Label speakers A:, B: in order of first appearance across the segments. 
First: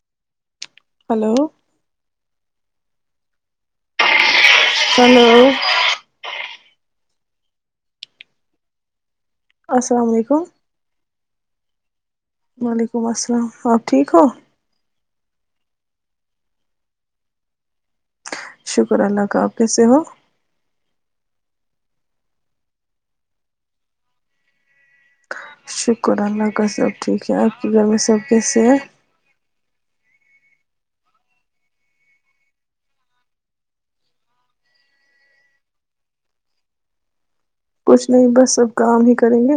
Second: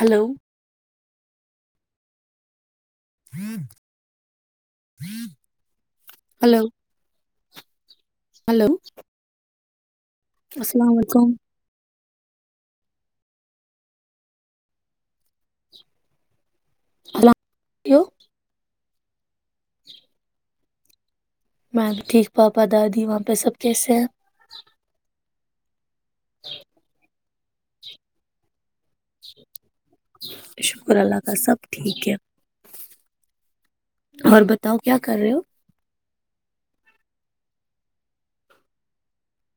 A: hello [unintelligible]
B: hello
A: رد
B: hello
A: [unintelligible] hello hello
B: ا [unintelligible]
A: السلام علیکم
B: وعلیکم السلام آپ ٹھیک ہو
A: کیوں [unintelligible]
B: شکر اللہ کا آپ کیسے ہو
A: میم ٹھیک پاپا دادی وہاں پہ سب کیسے ہیں
B: شکر اللہ کا سب ٹھیک کہ آپ کے گھر میں سب کیسے ہیں
A: شکر اللہ کا سب ٹھیک ہے اور بتاؤ کیا کر رہے ہو
B: کچھ نہیں بس سب کام ہی کریں گے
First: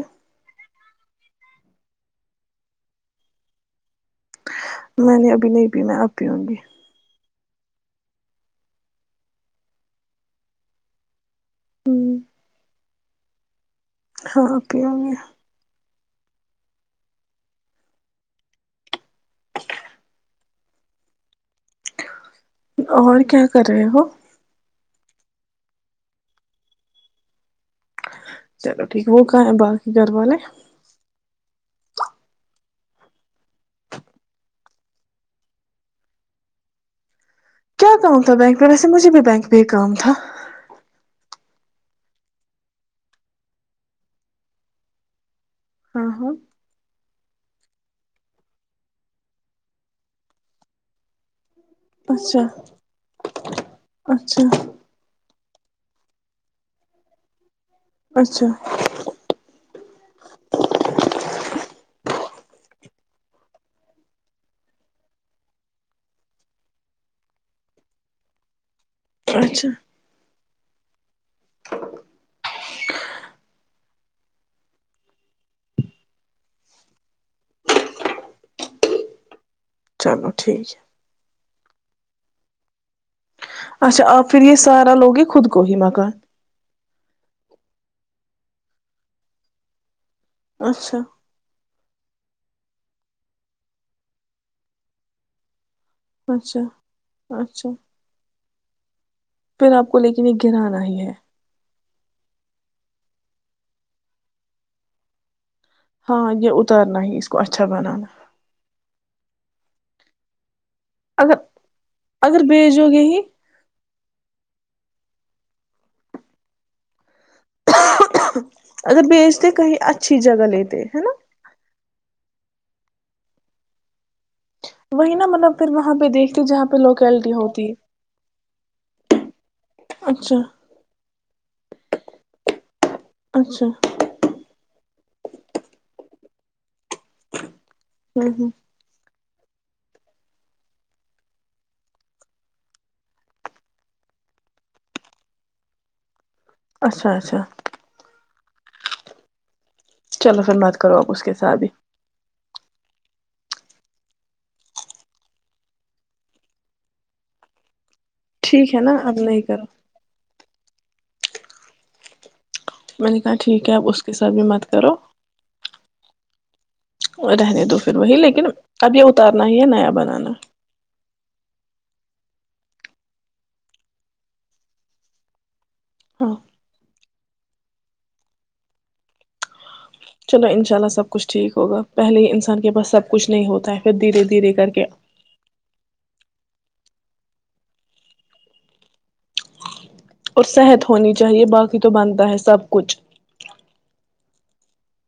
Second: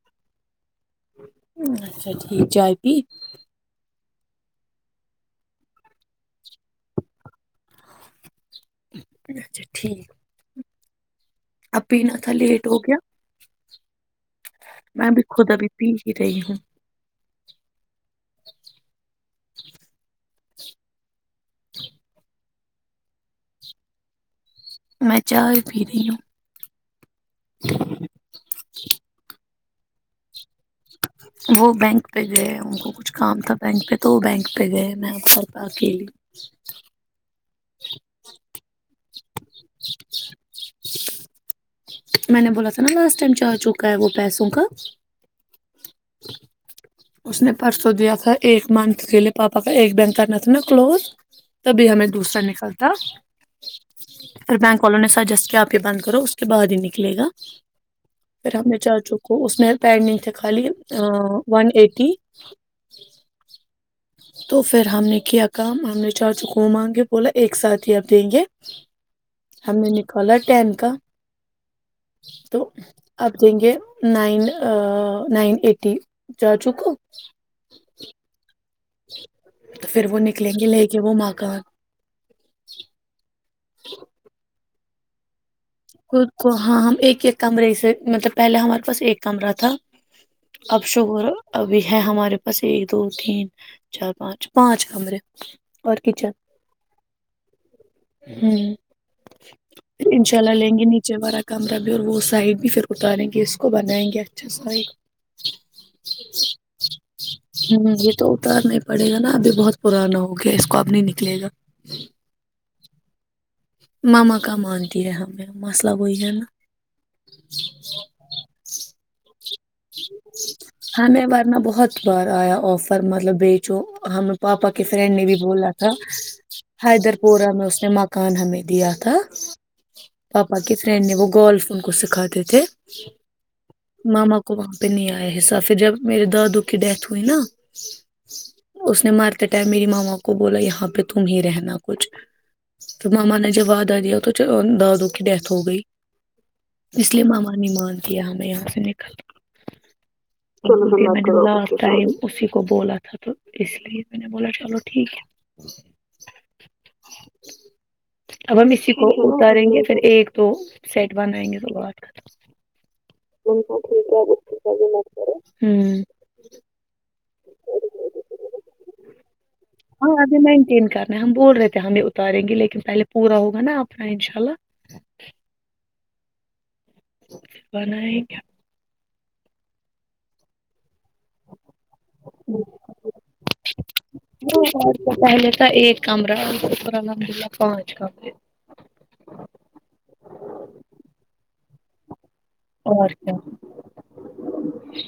A: اچھا ٹھیک ج آفی
B: میں نہیں ابھی نہیں بھی میں اب پی ہوںں گی
A: اچھا ٹھیک اب بھی نہ تھا لیٹ ہو گیا
B: ہاں پیوں
A: [inaudible] میں
B: گی
A: بھی خوودا بی پی رہی ہے [inaudible] [unintelligible]
B: اور کیا کر رہے ہو
A: میں چائے پی رہی ہوں [inaudible]
B: چلو ٹھیک ہے وہ کہ ہے بس گھر وال والے
A: وہ بینک پہ گئے ان کو کچھ کام تھا بینک پہ تو وہ بینک پہ گئے میں آ کرتا اکیلی
B: کیا کہن تھا بینک ر بس سے مجھے بھی بینک پ کام تھا
A: میں نے بولا تھا نا لاسٹ ٹائم چ آ چکا ہے وہ پیسوں کا
B: ہاں ہاں
A: اس نے پرسوں دیا تھا ایک منتھ کے لیے پاپا کا ایک بینک کرنا تھا نا کلوز تبھی ہمیں
B: اچھا
A: دوسرا نکلتا
B: اچھا
A: پھر بینک والوں نے سجسٹ کیا بند کرو اس کے بعد ہی نکلے گا
B: اچھا
A: پھر ہم نے چاچوں کو اس میں پیر نہیں تھے خالی ا ون ایٹ ج تو پھر ہم نے کیا کام ہم نے چار چکووں مانگے بولا ایک ساتھھی اب دیں گے
B: اچھا
A: ہم نے نکالا ٹین کا [unintelligible] تو آپ دیں گے نائن نائن ایٹی جا چوکو جی تو پھر وہ
B: چلو
A: نکلیں گے
B: ٹھیک
A: لے
B: ہے
A: کے وہ مکان جی
B: اچھا آپ پھر یہ سارا لگ ہی خود کو ہی مکان
A: خود کو ہاں ہم ایک کمرے سے مطلب پہلے ہمارے پاس ایک کمرہ تھا اب
B: اچھا
A: شکر ابھی ہے ہے ہمارے پاس ایک دو تین چار پانچ پانچ کمرے اور کچن
B: اچھا اچھا پھر آپ کو لے کےن ایک گرانا
A: یہ
B: ہی ہے
A: نیچے والا کمر اور وہ سائڈ بھی پھر اتاریں گے اس کو بنائیں گے اچھا سائ
B: ہاں یہ اترنا ہی اس کو اچھا
A: ہوں
B: بنانا
A: یہ تو اتارنا ہی پڑے گا نا ابھی بہت پرانا ہو گیا اس کب نہیں نکلے گا
B: جو گے ہی
A: ماما کا مانتی ہے ہمیں مسئلہ وہی ہے نا
B: اگر بیچتے [unintelligible] اچھی جگہ لیتے ہے
A: ہاں
B: نا
A: میں مارنا بہت خبار آیا آفر مطلب بی چ ہم پاپا کی
B: وہی
A: فرینڈ
B: نا
A: نے بھی
B: مطلب پھر
A: بولا تھا
B: وہاں پہ دیکھتے جہاں پہ
A: حیدر
B: لوکیلٹی
A: پورہ میں
B: ہوتی
A: اس نے مکان ہمیں دیا تھا
B: اچھا
A: پاپا کی فرینڈ نے وہ گولفن کو سکھاتے تھے
B: اچھا
A: ماما کو نہیں آئے حصہ پھر جب میرے دادو کو کی ڈیتھ ہوئی نا
B: ہ ہ
A: اس نے مار ٹائم میری ماما کو بولا یہاں پہ تم ہی رہنا کچھ تو ماما نے جب وعدہ دیا تو دادو کی ڈیتھ ہو گئی
B: اچھا
A: اس لیے
B: اچھا
A: ماما نہیں مانتی ہم ب یہاں سے ن کل
B: چلو پھر مت کرو
A: کی
B: آپ اس کے
A: میں
B: ساتھ بھی
A: لاس ٹائم اسی کو بولا تھا تو اس لیے میں نے بولا چلو ٹھیک ہے اب ہم
B: ٹھیک ہے نا
A: اسی کو
B: اب نہیں
A: اتاریں
B: کرو
A: گے پھر ایک دو سیٹ بنائ گے ر
B: میں نے کہا ٹھیک ہے اب اس کے ح ساتھ مت کرو
A: بھی ہ [unintelligible]
B: رہنے دو پھر وہی لیکن اب یہ اتارنا ہی یا نیا
A: ہاں
B: بنانا
A: ابھی مینٹین کرنا ہم بول رہے تھے ہمیں اتاریں گے لیکن پہلے پورا ہوگا نا اپنا انشاء اللہ
B: ہاں
A: بن کیا
B: چلو انشاء اللہ سب کچھ ٹھیک ہوگا پہلے ہی انسان کے پاس سب کچھ نہیں ہوتا ہے پھر دھیرے دھیرے کر کے
A: پہلے تھا ایک کمرہ الحمدلہ پانچ کمرے
B: اور صحت ہونی چاہیے باقی تو بنتا ہے سب کچھ
A: اورھا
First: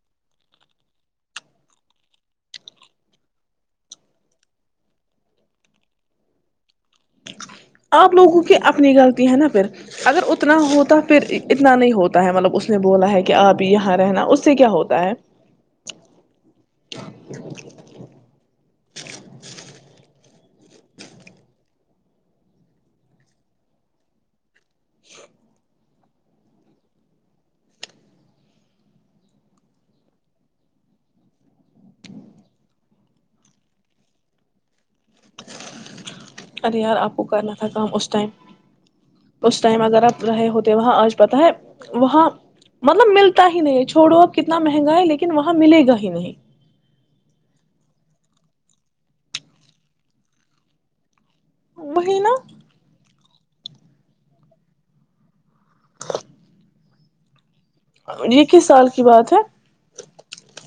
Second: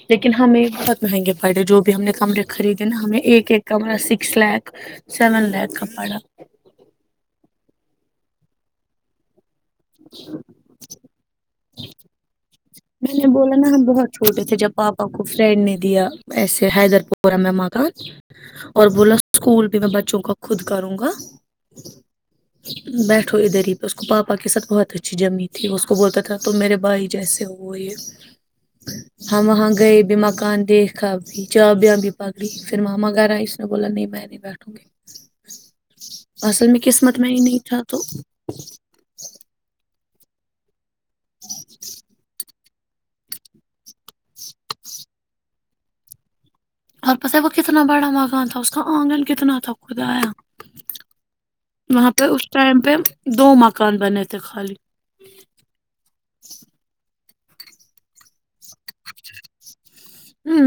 A: لیکن ہمیں بہت مہنگے پڑے جو بھی ہم نے کمرے خریدے نا ہمیں ایک ایک کمرہ سکس لاکھ سیون لاکھ کا پڑا
B: آپ لوگوں کی اپنی غلطی ہے نا پھر اگر اتنا ہو تو پھر اتنا نہیں ہوتا ہے مطلب اس
A: میں
B: ہے
A: نے
B: کہ
A: بولا
B: آپ
A: نا ہم
B: یہاں
A: بہت
B: رہنا
A: چھوٹے
B: اس سے
A: تھے
B: کیا
A: جب
B: ہوتا
A: پاپا
B: ہے
A: کو فرینڈ نے دیا ایسے حیدر پور میں ماں کا اور بولا اسکول بھی میں بچوں کو خود کروں گا بیٹھو ادھر ہی پہ اس کو پاپا کے ساتھ بہت اچھی جمی تھی اس کو بولتا تھا تم میرے بھائی جیسے ہو وہ یہ ہم وہاں گئے بھی مکان دیکھا بھی جا بھی بھی پکڑی پھر ماما کہہ رہا اس نے بولا نہیں میں نہیں بیٹھوں گی اصل
B: ارے
A: میں
B: یار آپ
A: قسمت
B: کو
A: میں ہی
B: کرنا
A: نہیں
B: تھا کام
A: تو
B: اس ٹائم اس ٹائم اگر آپ رہے ہوتے وہاں آج پتا ہے وہاں مطلب ملتا ہی نہیں ہے چھوڑو اب کتنا مہنگا ہے لیکن وہاں ملے گا ہی نہیں
A: اور پت وہ کتنا بڑا مکان تھا اس کا آنگن کتنا تھا خود آیا وہاں
B: وہی
A: پہ
B: نا
A: اس ٹائم پہ دو مکان بنے تھے خالی
B: جی اس سال کی بات ہے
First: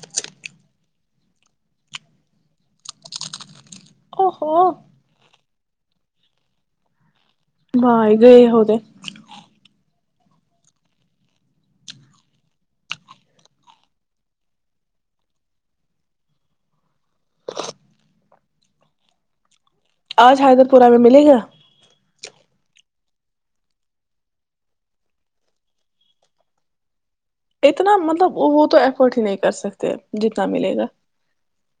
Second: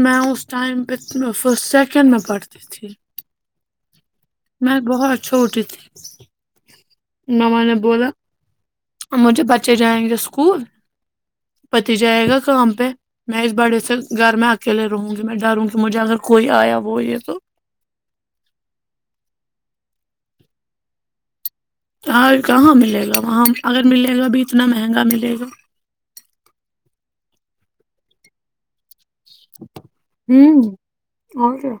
A: میں اس ٹائم پہ فسٹ سیکنڈ میں پڑھتی تھی
B: او ہو
A: میں بہت چھوٹی تھی مما نے
B: ب
A: بولا
B: اگ ہود
A: مجھے بچے جائیں گے اسکول پتی جائے گا کام پہ میں اس بڑے سے گھر میں اکیلے رہوں گی میں ڈروں گی مجھے اگر کوئی آیا وہ یہ تو
B: آج حیدر پورہ میں ملے گا
A: اں کہاں ملے گا وہاں اگر ملے گا اب اتنا مہنگا ملے گا
B: اتنا مطلب وہ تو ہے فٹ ہی نہیں کر سکتے جتنا
A: ہوں
B: ملے گا
A: اور کیا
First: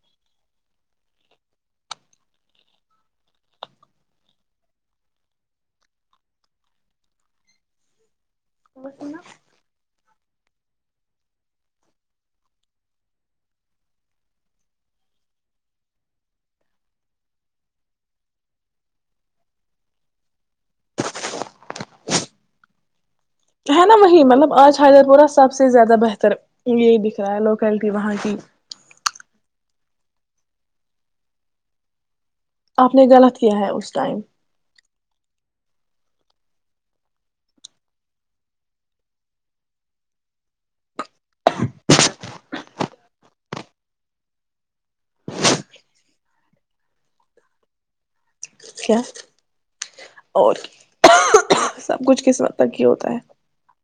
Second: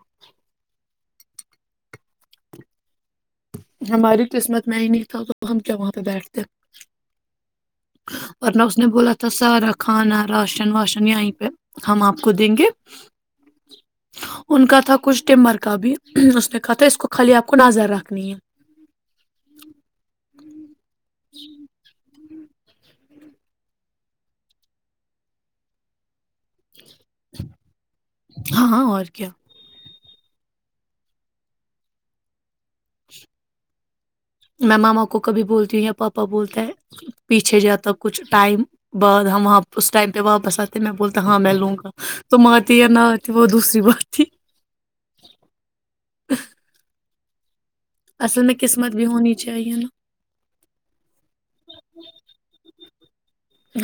A: ہماری قسمت میں ہی نہیں تھا تو ہم کیا وہاں پہ بیٹھتے ورنہ اس نے بولا تھا سارا کھانا راشن واشن یہیں پہ ہم آپ کو دیں گے ان کا تھا کچھ ٹمبر کا بھی اس نے کہا تھا اس کو خالی آپ کو نظر رکھ سکھنی ہے ہوں
B: ہے نا وہی مطلب آج حیدر پورہ سب سے زیادہ بہتر یہی دکھ رہا ہے لوکیلٹی وہاں کی
A: ہاں اور کیا
B: آپ نے غلط کیا ہے اس ٹائم
A: میں ماما کو کبھی بولتی ہوں یا پاپا بولتا ہے پیچھے جاتا کچھ ٹائم بعد ہم اس ٹائم پہ واپس آتے میں بولتا ہاں میں لوں گا تم آتے یا نہ آتی وہ دوسری بات تھی اصل میں قسمت
B: کیا
A: بھی ہونی چاہیے نا
B: اور سب کچھ کس وت تک کی ہوتا ت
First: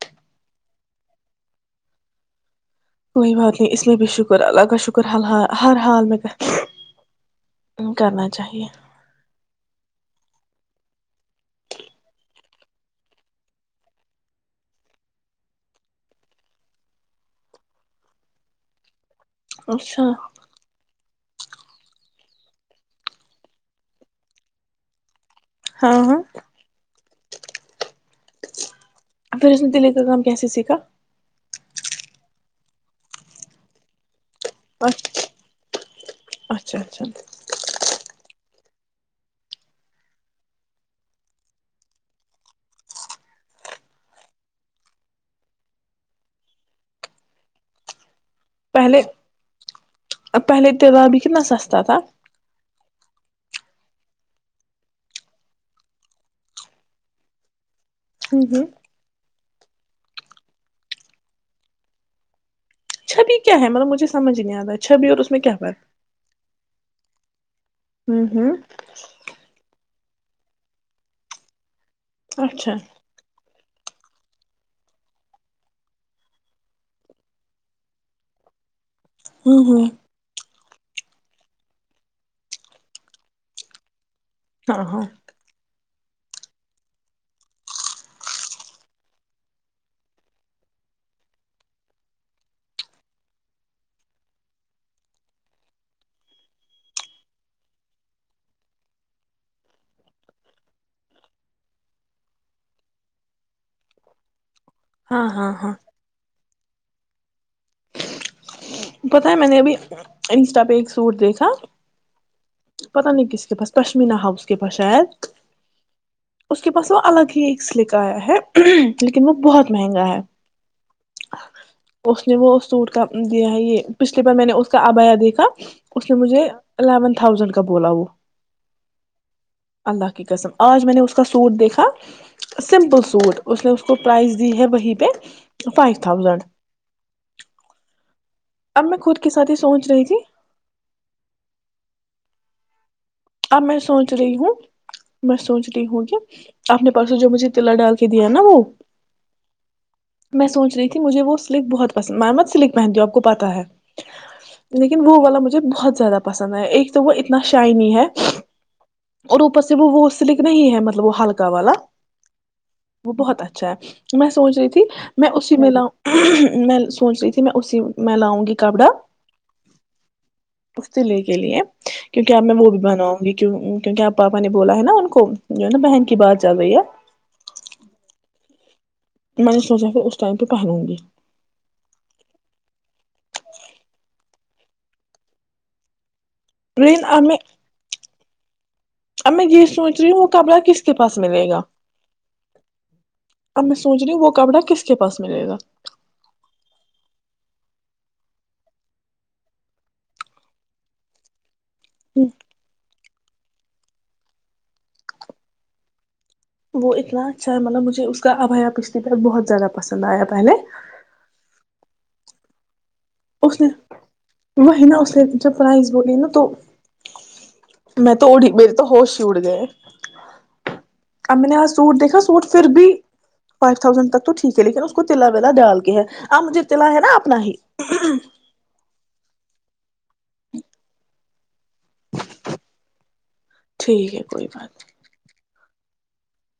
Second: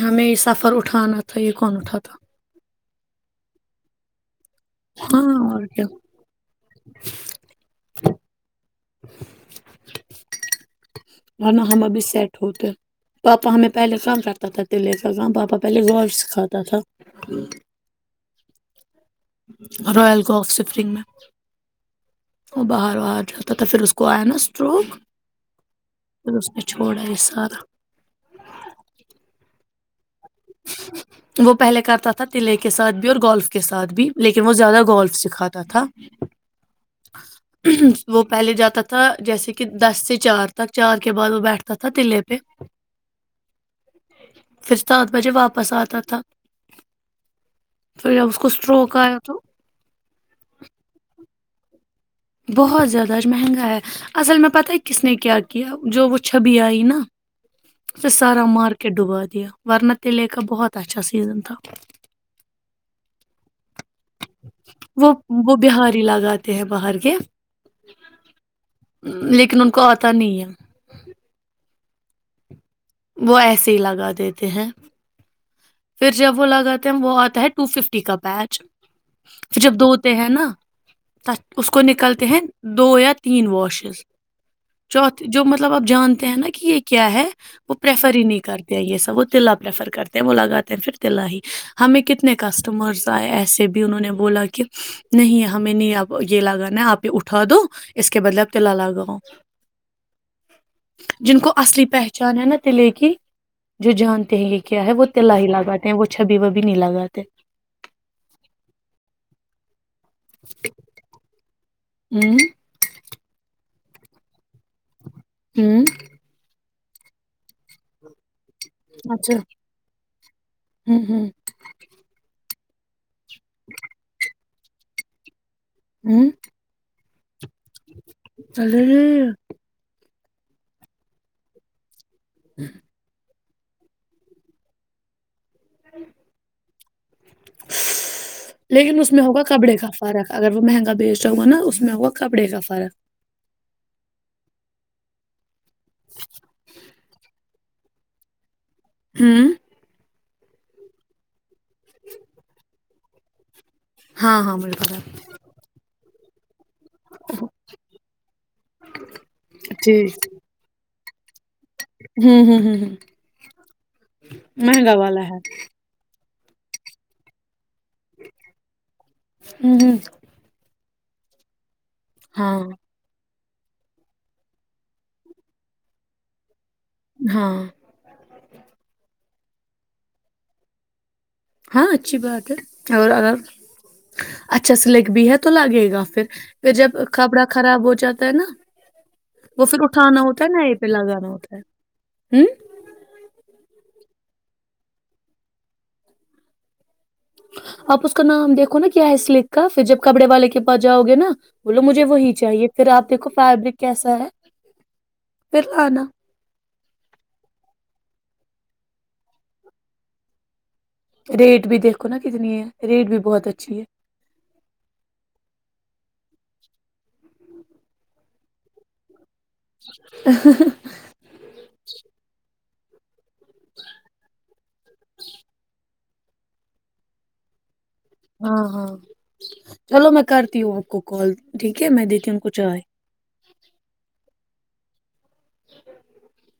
A: ہمیں یہ سفر اٹھانا تھا یہ کون اٹھاتا
B: کوئی بات نہیں اس لیے بھی شوک شکر اللہ کا شکر
A: ہاں
B: ہ
A: اور
B: ہر
A: کیا
B: حال میں کرنا چاہیے
A: اور ن ہم ابھی سیٹ ہوتے پاپا ہمیں پہلے کام کرتا تھا تلے کا کہم پاپا پہلے گول س کھاتا تھا
B: اچھا
A: رائل کوف سفرنگ میں وہ بہر واہر جو پھر اس کوئین س اسٹروگ
B: ہاں ہاں
A: پ اس نے چھوڑا ا سار
B: پھر اس د لے کا کام کیسے سیکھا
A: وہ پہلے کرتا تھا تلعے کے ساتھ بھی اور گولف کے ساتھ بھی لیکن وہ زیادہ گولف سکھاتا تھا
B: اچھا اچھا
A: وہ پہلے جاتا تھا جیسے کہ دس سے چار تک چار کے بعد وہ بیٹھتا تھا تلے پہ پھر بجے واپس آتا تھا پھر کو اسٹروک
B: پہلے
A: آیا تو
B: ا پہلے تہوار بھی کنا سستا تھا
A: بہت زیادہ آج مہنگا ہے اصل میں پتہ ہے کس نے کیا کیا جو وہ چھبی آئی نا سھ
B: ہ
A: سارا
B: ہ
A: مارکیٹ ڈبا دیا ورنہ تلے کا بہت اچھا سیزن تھا
B: چھبی کیا ہے مطلب مجھے سمجھ نہیں آتا ہے چھبی
A: وہ
B: اور اس میں کیا
A: وہ
B: فات
A: بہاری لگاتے ہیں باہر ہ لیکن ان کو تنییہ
B: اچھا
A: وہ ایسے ہی لگا دیتے ہیں پھر جب وہ لگاتے ہیں وہ آتا ہے ٹو ففٹی کا پچ پھر
B: ہوں
A: جب دو
B: ہوں
A: ہوتے ہیں نا ت اس کو نکلتے ہیں دو یا تین واشز
B: ہاں ہاں
A: چوت جو مطلب ابھی جانتے ہیں نا کہ یہ کیا ہے وہ پریفر ہی نہیں کرتے یہ سب وہ تلا پریفر کرتے ہیں وہ لگاتے ہیں پھر تلا ہی ہمیں کتنے کسٹمرس آئے ایسے بھی انہوں نے بولا کہ نہیں ہمیں نہیں اب یہ لگانا ہے آپ یہ اٹھا دو اس کے بدلے اپ تلا لگاؤ جن کو اصلی پہچان ہے نا لے کے جو جانتے ہیں یہ کیا ہے وہ
B: ہاں
A: تلا ہی
B: ہاں ہاں
A: لگاتے ہیں وہ چھبی و بھی نہیں لگا تھے
B: پتا ہے میں نے ابھی انسٹا پہ ایک سوٹ دیکھا
A: ہوں
B: پتا نہیں کس کے پاس پشمینہ ہا اس کے پاس شاید
A: ہوں
B: اس کے پاس وہ الگ ہی ایک سلک آیا ہے لیکن وہ
A: اچھا
B: بہت مہنگا ہے
A: ہوں ہوں
B: اس نے وہ اس سوٹ کا دیا ہے یہ پچھلیے بار میں نے اس کا آبایا دیکھا اس نے
A: ہوں
B: مجھے الیون تھاؤنڈ بولا وہ
A: ارے
B: اللہ قسم آج میں نے اس کا سوٹ دیکھا سمپل سوٹ اس نے اس کو پرائز دی ہے وہیں پہ فائیو تھاؤزنڈ اب
A: لیکن اس
B: خود
A: میں
B: کے
A: ہوگا
B: ساتھ ہی
A: کپڑے
B: سوچ
A: کا
B: رہی تھی
A: فرق اگر وہ مہنگا بیچتاا ہو گا نا اس میں ہوگا کپڑے کا فرق فرق [inaudible]
B: اب میں سوچ رہی ہوں میں سوچی ہوں کہ اپنے پرسوں جو مجھے تلا ڈال کے دیا نا وہ
A: ہاں
B: میں سوچ رہی تھی مجھے وہ سلک بہت پسند میںمت سلک پہنتی ہوں آپ کو پتا ہے
A: ہاں ہاں مجھے پتا
B: لیکن
A: ہے
B: وہ والا مجھے بہت زیادہ پسند ایک تو وہ اتنا شائنی ہے اور اوپر سے وہ وہ
A: ٹھیک
B: سلک نہیں ہے مطلب وہ ہلکا والا
A: ہوں ہوں ہوں ہوں
B: وہ بہت اچھا ہے میں سوچ رہی تھی
A: مہنگا والا
B: میں
A: ہے
B: اسی میں لاؤں میں سوچ رہی تھی میں اسی میں لاؤں گی کپڑا
A: دو [inaudible]
B: تختلی کے لیے [inaudible] کیونکہ اب میں وہ بھی بناؤں گی کیونکہ آپ پاپا نے بولا ہے نا ان کو جو ہے نا بہن کی بات چل رہی ہے
A: ہاں
B: میں نے سوچا پھر اس ٹائم پہ پہروں گی
A: ہاں اچھی بات ہے اور اگر اچھا سلیک بھی ہے تو لگے گا پھر پھر جب
B: لیکن اب میں
A: کپڑا خراب ہو جاتا ہے نا
B: اب میں یہ
A: وہ پھر
B: سوچ رہی ہوں
A: اٹھانا
B: وہ
A: ہوتا ہے
B: کپڑا
A: نا یہ
B: کس
A: پہ
B: کے پاس
A: لگانا
B: ملے
A: ہوتا
B: گا
A: ہے ہ
B: اب میں سوچ رہی ہوں وہ کپڑا کس کے پاس ملے گا
A: آپ اس کا نام دیکھو نا کیا ہے اسلیک کا پھر جب کپڑے والے کے پاس جاؤ گے نا بولو مجھے وہی چاہیے پھر آپ دیکھو فیبرک کیسا ہے پھر لا
B: وہ اتنا اچھا ہے مطلب مجھے اس کا ابھیا پشتی پہ بہت زیادہ پسند آیا پہلے
A: ریٹ بھی دیکھو نا کتنی ہے ریٹ بھی بہت
B: اس نے
A: اچھی ہے
B: وہی نا اس نے جو پرائز ب نا تو میں تو اڑی میرری تو ہوش
A: ا
B: ام نے آ سوٹ دیکا سوٹ پھر بھی فائیو تھاؤزڈ تک تو ٹھیک ہے لیکن اس کو تلا ویلا ڈال کے ہے اب مجھے تلا ہے نا اپنا ہی
A: ہاں ہاں چلو میں کرتی ہوں آپ کو کال ٹھیک ہے میں دیکتیوں کچھ آئے
B: ٹھیک ہے کوئی بات نہیں
A: ھم